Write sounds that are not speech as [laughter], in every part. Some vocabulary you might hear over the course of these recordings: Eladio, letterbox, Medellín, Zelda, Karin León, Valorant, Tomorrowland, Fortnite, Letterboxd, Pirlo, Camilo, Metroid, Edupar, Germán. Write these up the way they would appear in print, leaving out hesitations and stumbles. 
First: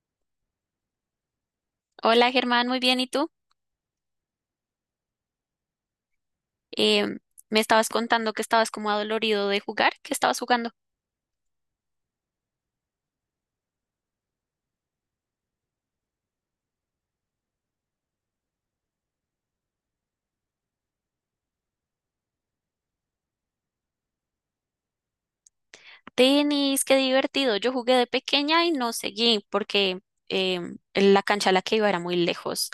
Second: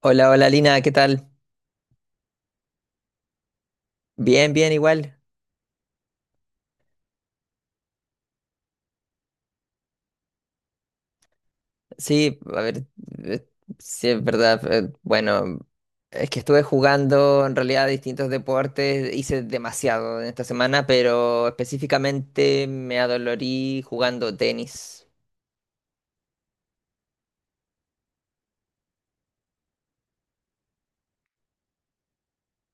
Hola, hola Lina, ¿qué tal? Hola Germán, muy bien, ¿y tú? Bien, bien, igual. Em, me estabas contando que estabas como adolorido de jugar, que estabas jugando Sí, a ver, eh, sí es verdad. Bueno, es que estuve jugando en realidad distintos deportes, hice demasiado en esta semana, pero específicamente me adolorí jugando tenis. tenis, qué divertido. Yo jugué de pequeña y no seguí porque la cancha a la que iba era muy lejos.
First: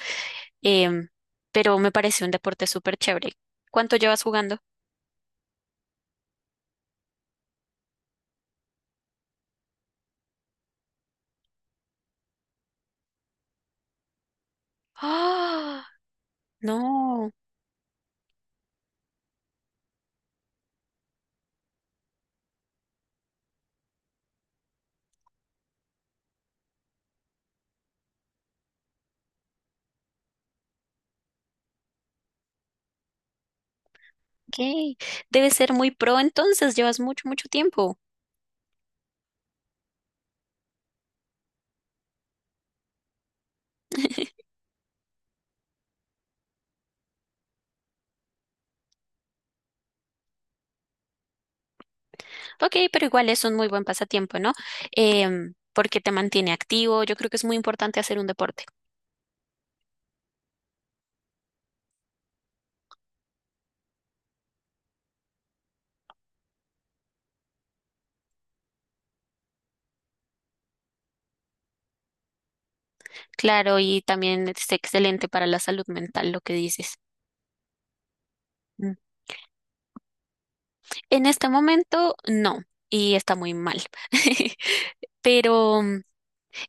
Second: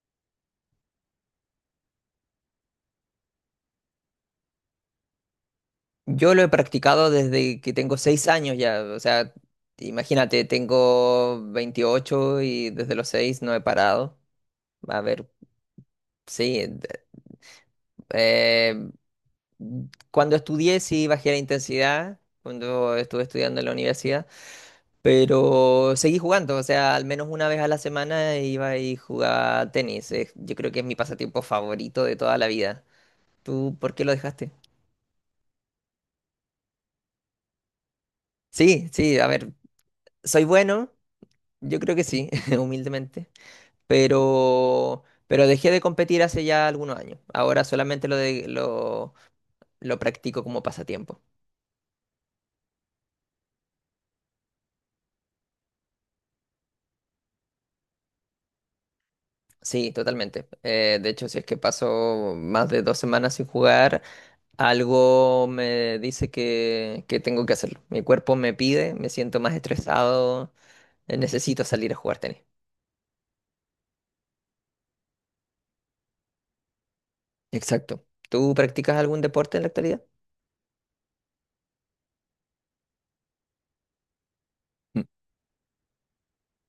Em, pero me pareció un deporte súper chévere. ¿Cuánto llevas jugando? Yo lo he practicado desde que tengo 6 años ya, o sea, imagínate, tengo 28 y desde los 6 no he parado. A ver, ¡Ah! sí, No, eh, Cuando estudié sí bajé la intensidad, cuando estuve estudiando en la universidad, pero seguí jugando, o sea, al menos una vez a la semana iba y jugaba tenis. Yo creo que es mi pasatiempo favorito de toda la vida. ¿Tú por qué lo dejaste? ok. Debe ser muy pro entonces, llevas mucho, mucho tiempo. Sí, sí, a ver, soy bueno, yo creo que sí, [laughs] humildemente, pero dejé de competir hace ya algunos años. Ahora solamente lo practico como pasatiempo. Ok, pero igual es un muy buen pasatiempo, ¿no? Porque te mantiene activo, yo creo que es muy importante hacer un deporte. Sí, totalmente. De hecho, si es que paso más de 2 semanas sin jugar, algo me dice que tengo que hacerlo. Mi cuerpo me pide, me siento más estresado, necesito salir a jugar tenis. Claro, y también es excelente para la salud mental lo que dices. Exacto. ¿Tú Mm. practicas algún deporte en la actualidad? En este momento, no, y está muy mal. [laughs] Mm. Pero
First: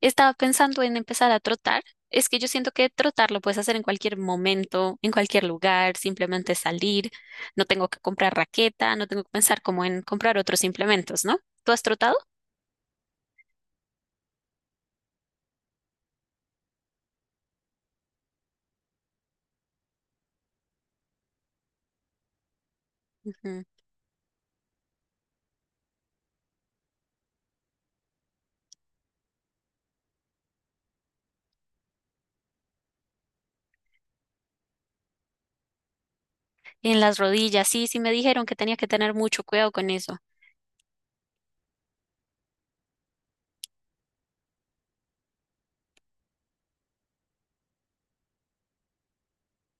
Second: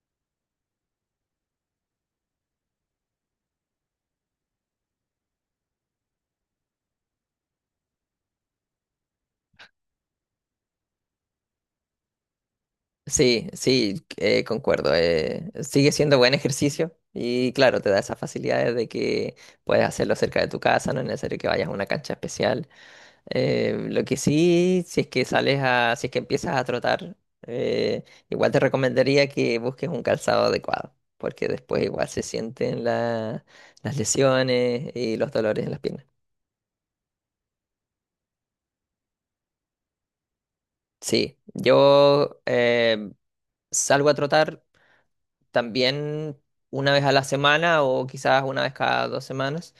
estaba pensando en empezar a trotar. Es que yo siento que trotar lo puedes hacer en cualquier momento, en cualquier lugar, simplemente salir. No tengo que comprar raqueta, no tengo que pensar como en comprar otros implementos, ¿no? ¿Tú has trotado? Sí, sí, concuerdo. Sigue siendo buen ejercicio y claro, te da esas facilidades de que puedes hacerlo cerca de tu casa, no es necesario que vayas a una cancha especial. Ujú. Lo que sí, si es que sales a, si es que empiezas a trotar, eh, igual te recomendaría que busques un calzado adecuado, porque después igual se sienten las lesiones y los dolores en las piernas. En las rodillas, sí, sí me dijeron que tenía que tener mucho cuidado con eso. Sí, yo salgo a trotar también una vez a la semana o quizás una vez cada 2 semanas.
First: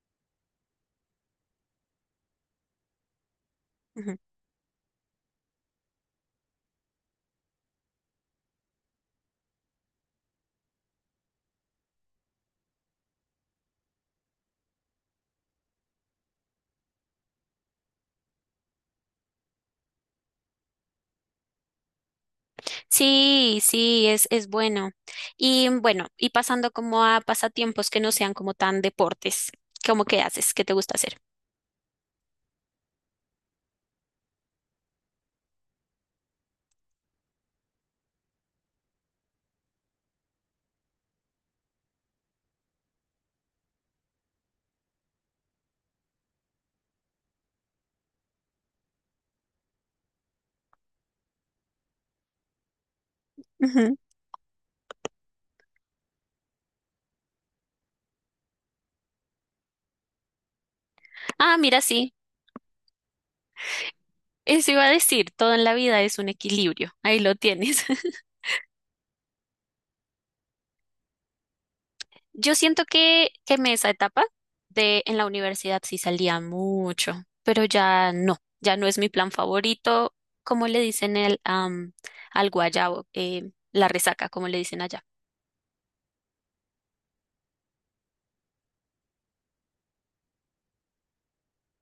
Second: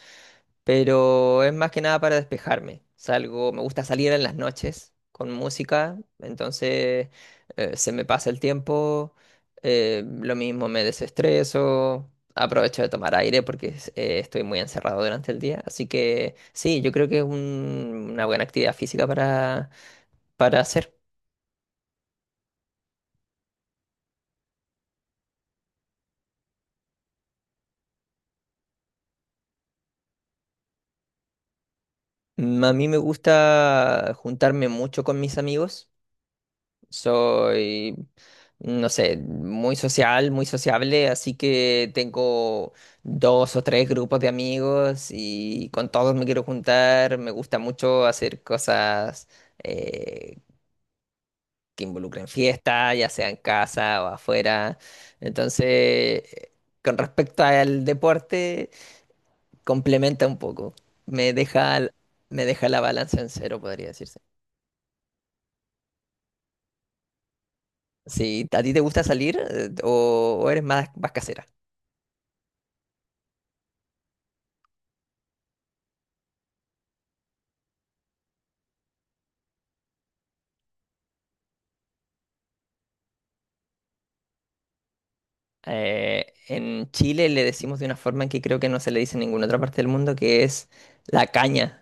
Pero es más que nada para despejarme. Salgo, me gusta salir en las noches con música, entonces se me pasa el tiempo, lo mismo me desestreso, aprovecho de tomar aire porque estoy muy encerrado durante el día. Así que sí, yo creo que es una buena actividad física para hacer. Sí, sí, es bueno. Y bueno, y pasando como a pasatiempos que no sean como tan deportes, ¿cómo que haces? ¿Qué te gusta hacer? A mí me gusta juntarme mucho con mis amigos. Soy, no sé, muy social, muy sociable, así que tengo dos o tres grupos de amigos y con todos me quiero juntar. Me gusta mucho hacer cosas eh, que involucren fiesta, ya sea en Ujú. casa o afuera. Entonces, con respecto al deporte, complementa un poco. Me Ah, deja, mira, sí, me deja la balanza en cero, podría decirse. eso iba a decir, todo en la vida es un equilibrio, ahí lo tienes. [laughs] Sí, ¿a ti te gusta salir o eres más, más casera? Yo siento que quemé esa etapa de en la universidad sí salía mucho, pero ya no, ya no es mi plan favorito, como le dicen al guayabo, la resaca, como le dicen allá, En Chile le decimos de una forma que creo que no se le dice en ninguna otra parte del mundo, que es la caña.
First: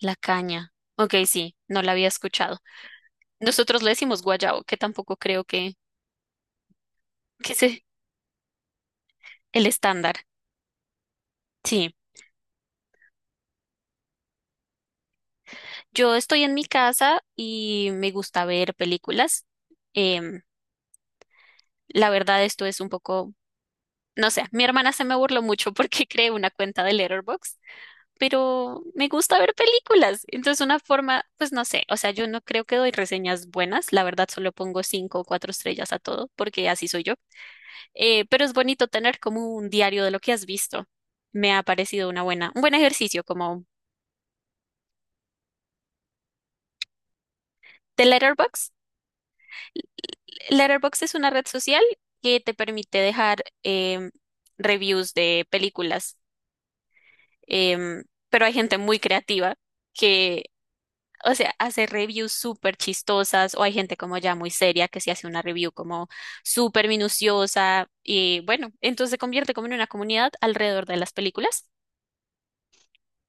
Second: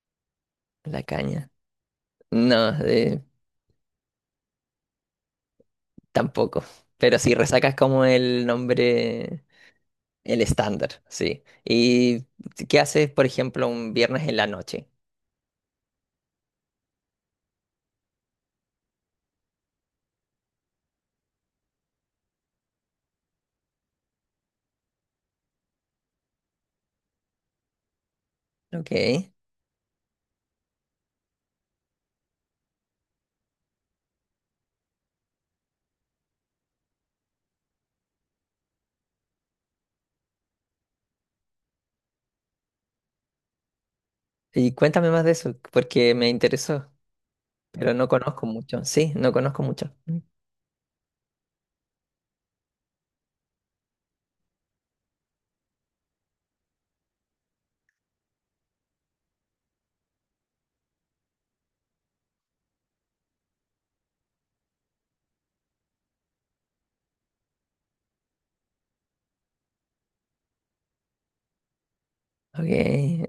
la caña. La Ok, caña. sí, no la había escuchado. No, Nosotros le decimos guayabo, que tampoco creo que, tampoco. Pero sí, que resaca es sea como el nombre, el estándar. el estándar, sí. Sí, ¿Y qué haces, por ejemplo, un viernes en la noche? yo estoy en mi casa y me gusta ver películas. Em, la verdad, esto es un poco, no sé, mi hermana se me burló mucho porque [laughs] creé una cuenta de Letterboxd, pero me Ok. gusta ver películas. Entonces, una forma, pues no sé, o sea, yo no creo que doy reseñas buenas, la verdad, solo pongo cinco o cuatro estrellas a todo, porque así soy yo. Pero es bonito tener como un diario de lo que has visto. Me ha parecido un buen ejercicio como Y cuéntame más de eso, porque me interesó, pero de no conozco Letterboxd. mucho. Sí, no conozco mucho. Letterboxd es una red social que te permite dejar reviews de películas, em, pero hay gente muy creativa que, o sea, hace reviews súper chistosas o hay gente como ya muy seria que sí hace una review como súper minuciosa y bueno, entonces se convierte como en una comunidad alrededor de las películas. Ok,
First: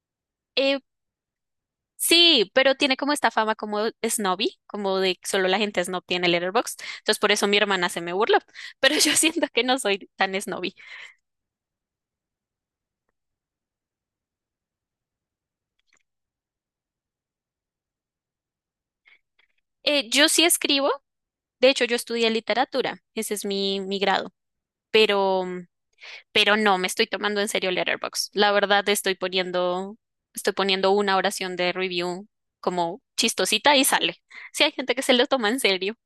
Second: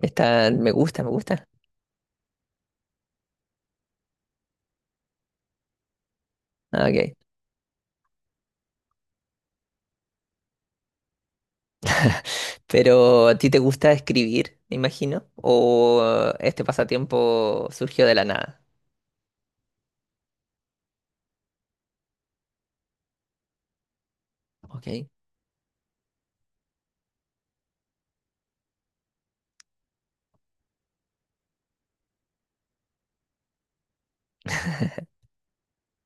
está, me Eh, gusta, me gusta. Sí, pero tiene como esta fama como snobby, como de que solo la gente snob tiene Letterboxd. Ah, ok. Entonces por eso mi hermana se me burló, pero [laughs] yo siento que no soy tan snobby. [laughs] Pero ¿a ti te gusta escribir, me imagino? ¿O este pasatiempo surgió de la nada? Yo sí escribo, de hecho yo estudié literatura, ese es mi, grado, Ok. pero, pero no, me estoy tomando en serio Letterboxd. La verdad estoy poniendo una oración de review como chistosita y sale. Sí hay gente que se lo toma en serio.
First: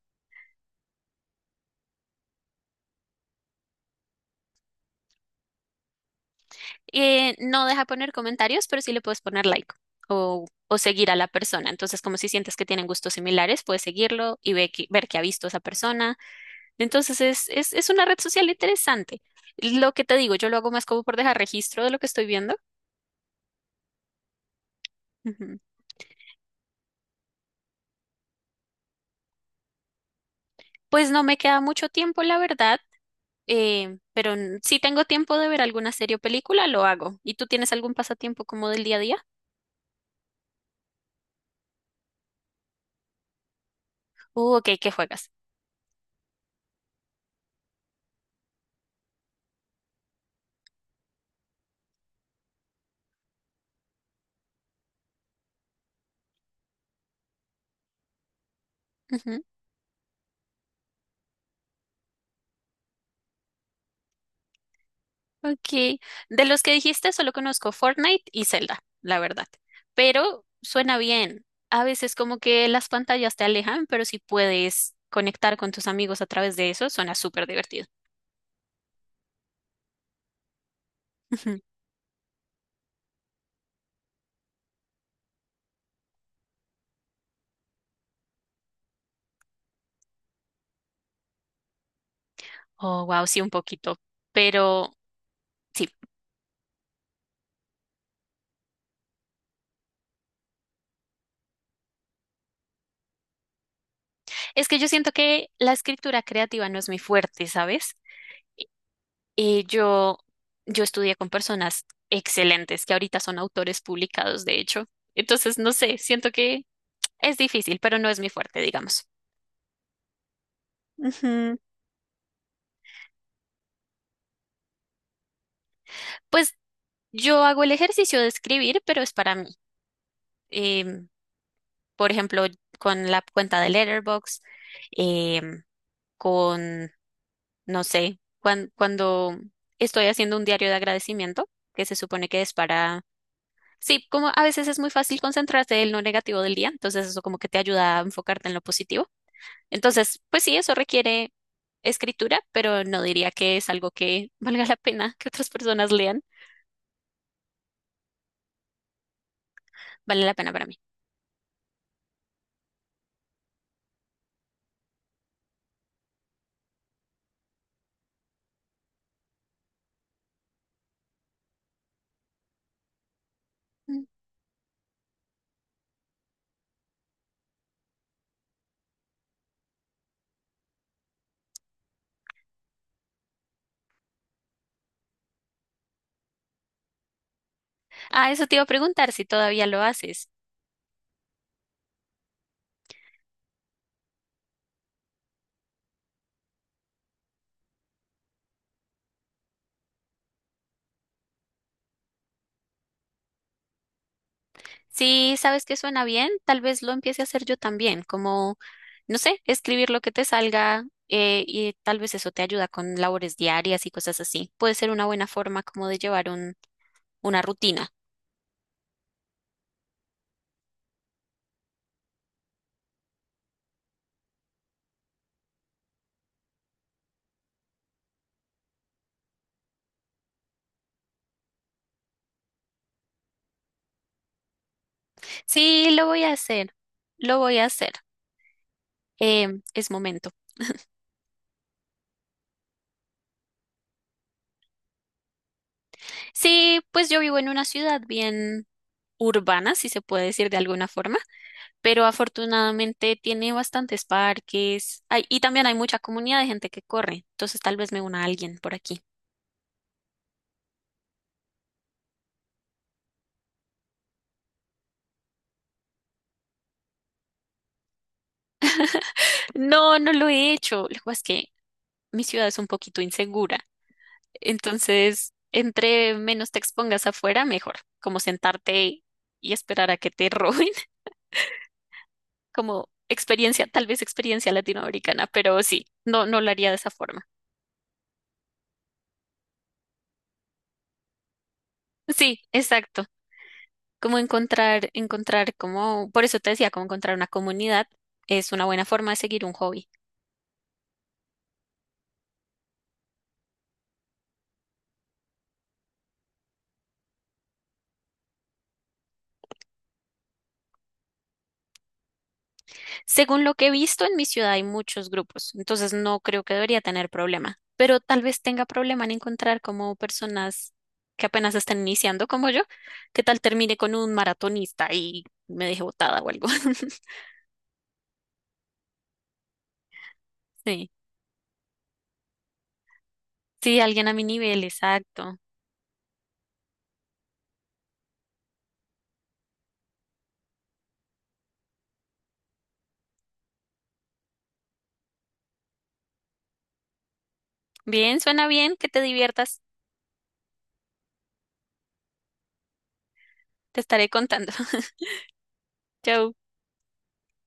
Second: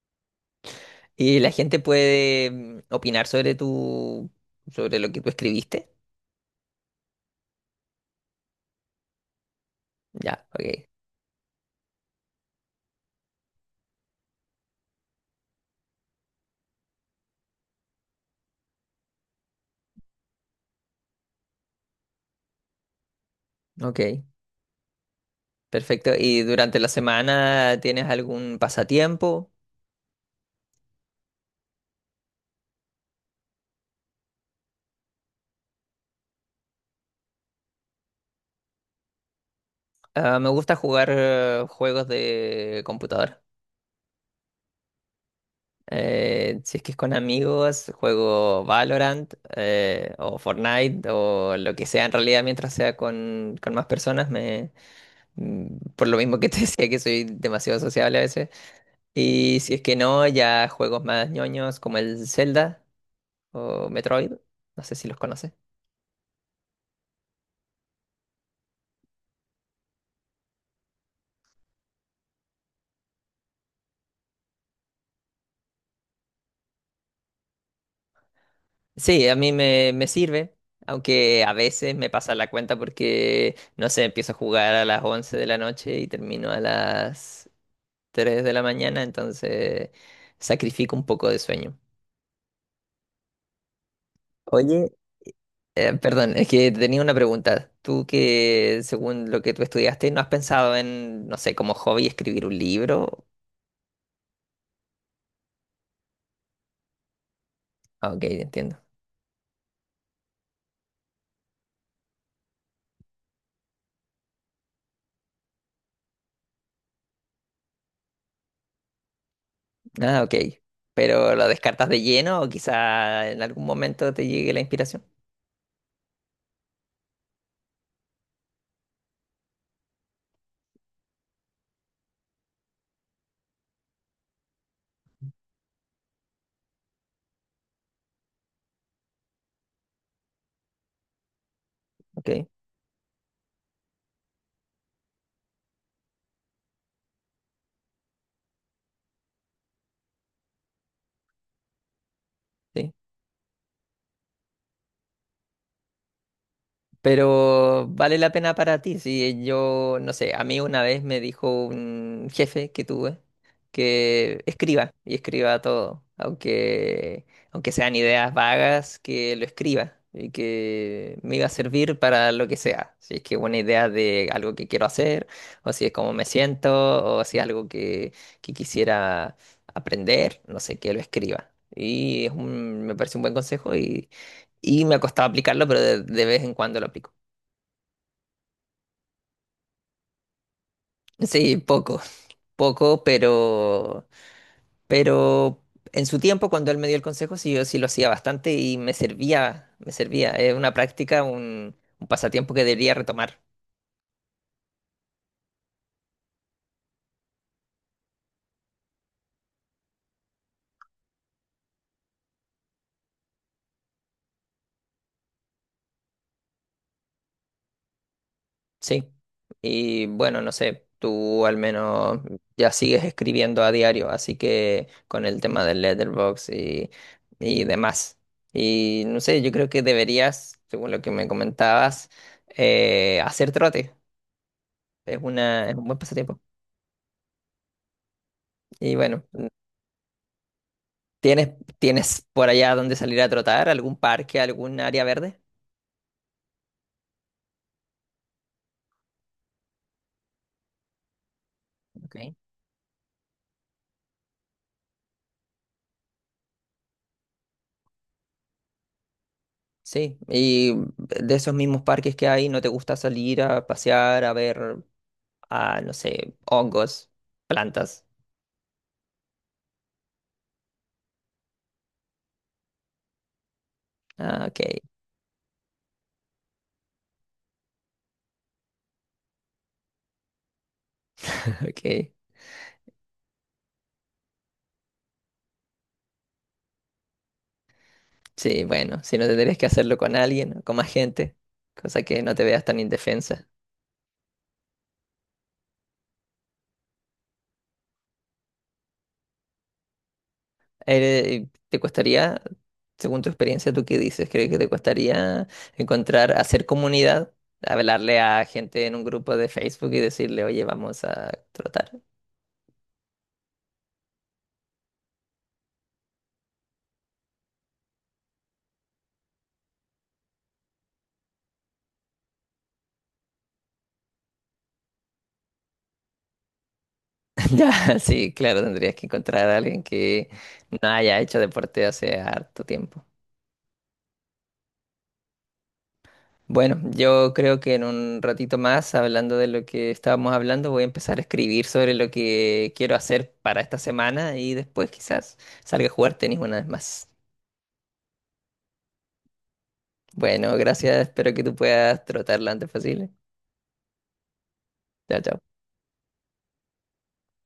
¿Y la gente puede opinar sobre tu, sobre lo que tú escribiste? No deja poner comentarios, pero sí le puedes poner like Ya, o ok. seguir a la persona. Entonces, como si sientes que tienen gustos similares, puedes seguirlo y ver que ha visto a esa persona. Entonces, es una red social interesante. Lo que te digo, yo lo hago más como por dejar registro de lo que estoy viendo. Ok, Ujú. perfecto. ¿Y durante la semana tienes algún pasatiempo? Pues no me queda mucho tiempo, la verdad, pero si tengo tiempo de ver alguna serie o película, lo hago. ¿Y tú tienes algún pasatiempo como del día a día? Ah, me gusta jugar juegos de computadora. Ok, ¿qué juegas? Si es que es con amigos, juego Valorant o Fortnite o lo que sea en realidad mientras sea con más personas, por lo mismo que te [laughs] decía que soy demasiado sociable a veces. Ujú. Y si es que no, ya juegos más ñoños como el Zelda o Metroid, no sé si los conoces. Ok, de los que dijiste solo conozco Fortnite y Zelda, la verdad. Pero suena bien. A veces como que las pantallas te alejan, pero si puedes conectar con tus amigos a través de eso, suena súper divertido. Sí, a mí me, me sirve, aunque a Ujú. veces me pasa la cuenta porque, no sé, empiezo a jugar a las 11 de la noche y termino a las 3 de la mañana, entonces sacrifico un poco de sueño. Oh, wow, sí, un poquito. Oye, Pero sí, perdón, es que tenía una pregunta. Tú que, según lo que tú estudiaste, ¿no has pensado en, no sé, como hobby escribir un libro? es que yo siento que la escritura creativa no es mi fuerte, ¿sabes? Ah, ok, entiendo. Y yo estudié con personas excelentes que ahorita son autores publicados, de hecho. Entonces, no sé, siento que es difícil, pero no es mi fuerte, digamos. Ah, ok. ¿Pero lo Ujú. descartas de lleno o quizá en algún momento te llegue la inspiración? Pues yo hago el ejercicio de escribir, pero es para mí. Em, por ejemplo, con la cuenta de Letterboxd, em, con, no sé, cuando estoy haciendo un diario de agradecimiento, que se supone Ok, que es para... Sí, como a veces es muy fácil concentrarte en lo negativo del día, entonces eso como que te ayuda a enfocarte en lo positivo. Entonces, pues sí, eso requiere escritura, pero sí. no diría que es algo que valga la pena que otras personas lean. Pero vale la pena para ti. Si yo, no Vale la sé, a pena mí para mí. una vez me dijo un jefe que tuve que escriba y escriba todo, aunque sean ideas vagas, que lo escriba y que me iba a servir para lo que sea. Si es que una idea de algo que quiero hacer, o si es cómo me siento, o si es algo que quisiera aprender, no sé, que lo escriba. Y es un- me parece un buen consejo y me ha costado aplicarlo, pero de vez en cuando lo aplico. Ah, eso te iba a preguntar si todavía lo haces. Sí, poco, poco, pero en su tiempo, cuando él me dio el consejo, sí, yo sí lo hacía bastante y me servía, me servía. Es una práctica, un pasatiempo que debería retomar, Si sabes que suena bien, tal vez lo empiece a hacer yo también, como, no sé, escribir lo que te salga y tal vez eso te ayuda con labores diarias y cosas así. Puede ser una buena forma como de llevar un, una rutina. sí. Y bueno, no sé, tú al menos ya sigues escribiendo a diario, así que con el tema del letterbox y demás. Y no sé, yo creo que deberías, según lo que me comentabas, hacer trote. Es una, es un Sí, buen lo voy a pasatiempo. hacer, lo voy a hacer. Y bueno, Eh, es momento. ¿Tienes, tienes por allá donde salir a trotar? ¿Algún parque, algún área verde? Sí, pues yo vivo en una ciudad bien urbana, si se puede decir de alguna forma. Pero Ok. afortunadamente tiene bastantes parques y también hay mucha comunidad de gente que corre, entonces tal vez me una a alguien por aquí. Sí, y de esos mismos parques que hay, ¿no te gusta salir a pasear, a ver, no sé, hongos, plantas? No, no lo he hecho, lo que pasa es que mi ciudad es un poquito insegura, Ah, ok, entonces entre menos te expongas afuera, mejor, como sentarte y esperar a que te roben, [laughs] [laughs] ok. como experiencia, tal vez experiencia latinoamericana, pero sí, no, no lo haría de esa forma. Sí, bueno, si no tendrías que hacerlo con alguien, con más gente, cosa que no Sí, te veas tan exacto. indefensa. Como encontrar como, por eso te decía, como encontrar una comunidad es una buena forma de seguir un hobby. ¿Te costaría, según tu experiencia, tú qué dices? ¿Crees que te costaría encontrar, hacer comunidad, hablarle a gente en un grupo de Facebook y decirle, oye, vamos a trotar? Según lo que he visto en mi ciudad hay muchos grupos, entonces no creo que debería tener problema, pero tal vez tenga problema en encontrar como personas que apenas están iniciando como yo, que tal termine con un maratonista y me deje botada o algo. [laughs] [laughs] Ya, sí, claro, tendrías que encontrar a alguien que no Sí, haya hecho deporte hace harto tiempo. sí, alguien a mi nivel, exacto. Bueno, yo creo que en un ratito más, hablando de lo que estábamos hablando, voy a empezar a escribir sobre lo que quiero hacer para esta semana y después quizás salga a jugar tenis una vez más. Bien, suena bien, que te diviertas, Bueno, gracias. Espero que tú puedas trotar lo antes posible. te estaré contando. [laughs] Chao, chao. Chau.